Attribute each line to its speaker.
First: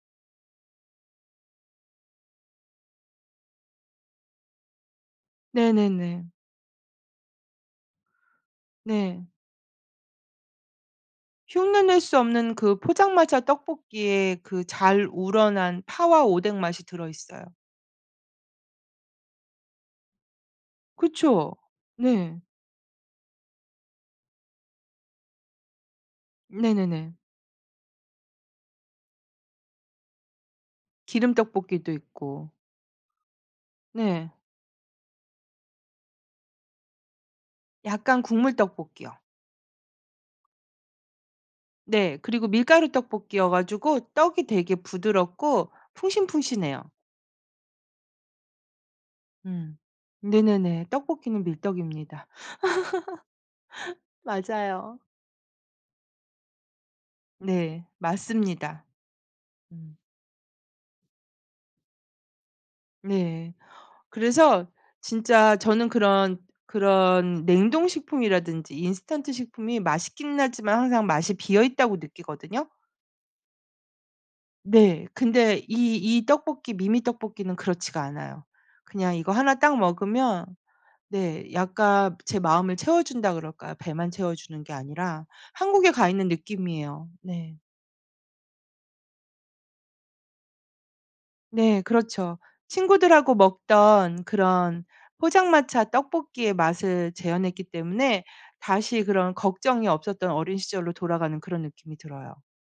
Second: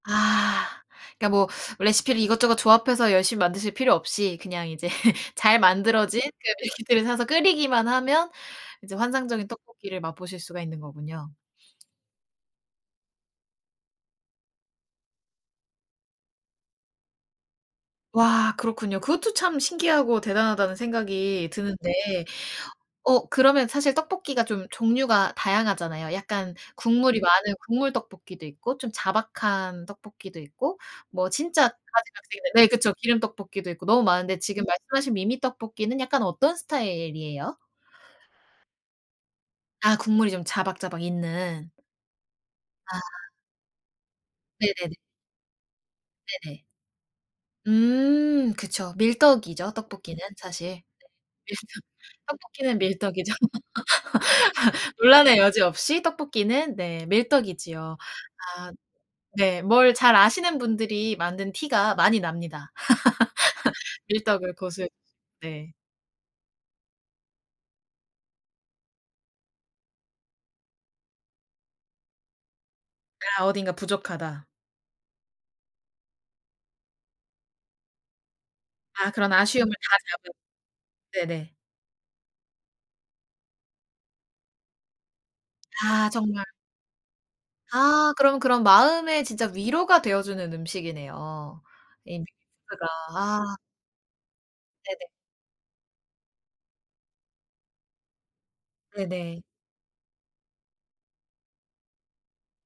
Speaker 1: 아 그니까 뭐 레시피를 이것저것 조합해서 열심히 만드실 필요 없이 그냥 이제 잘 만들어진
Speaker 2: 네네네.
Speaker 1: 그 레시피를 사서 끓이기만 하면 이제
Speaker 2: 네.
Speaker 1: 환상적인 떡볶이를 맛보실 수가 있는 거군요.
Speaker 2: 흉내 낼 수 없는 그 포장마차 떡볶이에 그 잘 우러난 파와 오뎅 맛이 들어있어요.
Speaker 1: 와 그렇군요. 그것도 참 신기하고 대단하다는 생각이
Speaker 2: 그쵸.
Speaker 1: 드는데.
Speaker 2: 네.
Speaker 1: 어 그러면 사실 떡볶이가 좀 종류가 다양하잖아요. 약간
Speaker 2: 네네네.
Speaker 1: 국물이 많은 국물 떡볶이도 있고 좀 자박한 떡볶이도 있고 뭐
Speaker 2: 기름
Speaker 1: 진짜
Speaker 2: 떡볶이도 있고.
Speaker 1: 네 그쵸. 기름 떡볶이도 있고 너무
Speaker 2: 네.
Speaker 1: 많은데 지금 말씀하신 미미 떡볶이는 약간 어떤 스타일이에요?
Speaker 2: 약간 국물 떡볶이요.
Speaker 1: 아 국물이 좀 자박자박 있는.
Speaker 2: 네 그리고 밀가루
Speaker 1: 아.
Speaker 2: 떡볶이여 가지고 떡이 되게
Speaker 1: 네네네.
Speaker 2: 부드럽고
Speaker 1: 네네.
Speaker 2: 풍신풍신해요.
Speaker 1: 음 그쵸. 밀떡이죠.
Speaker 2: 음
Speaker 1: 떡볶이는 사실.
Speaker 2: 네네네. 떡볶이는
Speaker 1: 밀떡,
Speaker 2: 밀떡입니다.
Speaker 1: 떡볶이는 밀떡이죠.
Speaker 2: 맞아요.
Speaker 1: 논란의 여지 없이 떡볶이는 네
Speaker 2: 네
Speaker 1: 밀떡이지요. 아
Speaker 2: 맞습니다.
Speaker 1: 네 뭘 잘 아시는 분들이 만든 티가 많이 납니다.
Speaker 2: 네
Speaker 1: 밀떡을
Speaker 2: 그래서
Speaker 1: 고수
Speaker 2: 진짜
Speaker 1: 네.
Speaker 2: 저는 그런 그런 냉동식품이라든지 인스턴트식품이 맛있긴 하지만 항상 맛이 비어있다고 느끼거든요.
Speaker 1: 아 어딘가 부족하다.
Speaker 2: 네 근데 이 이 떡볶이 미미 떡볶이는 그렇지가 않아요.
Speaker 1: 아
Speaker 2: 그냥 이거
Speaker 1: 그런
Speaker 2: 하나
Speaker 1: 아쉬움을
Speaker 2: 딱
Speaker 1: 다 잡은
Speaker 2: 먹으면 네
Speaker 1: 네네.
Speaker 2: 약간 제 마음을 채워준다 그럴까요? 배만 채워주는 게 아니라 한국에
Speaker 1: 아
Speaker 2: 가 있는
Speaker 1: 정말.
Speaker 2: 느낌이에요. 네.
Speaker 1: 아 그럼, 그럼 마음에 진짜 위로가 되어주는 음식이네요.
Speaker 2: 네
Speaker 1: 예.
Speaker 2: 그렇죠.
Speaker 1: 그가
Speaker 2: 친구들하고
Speaker 1: 아.
Speaker 2: 먹던 그런
Speaker 1: 네네.
Speaker 2: 포장마차 떡볶이의 맛을 재현했기 때문에 다시 그런
Speaker 1: 네네.
Speaker 2: 걱정이 없었던 어린 시절로 돌아가는 그런 느낌이 들어요.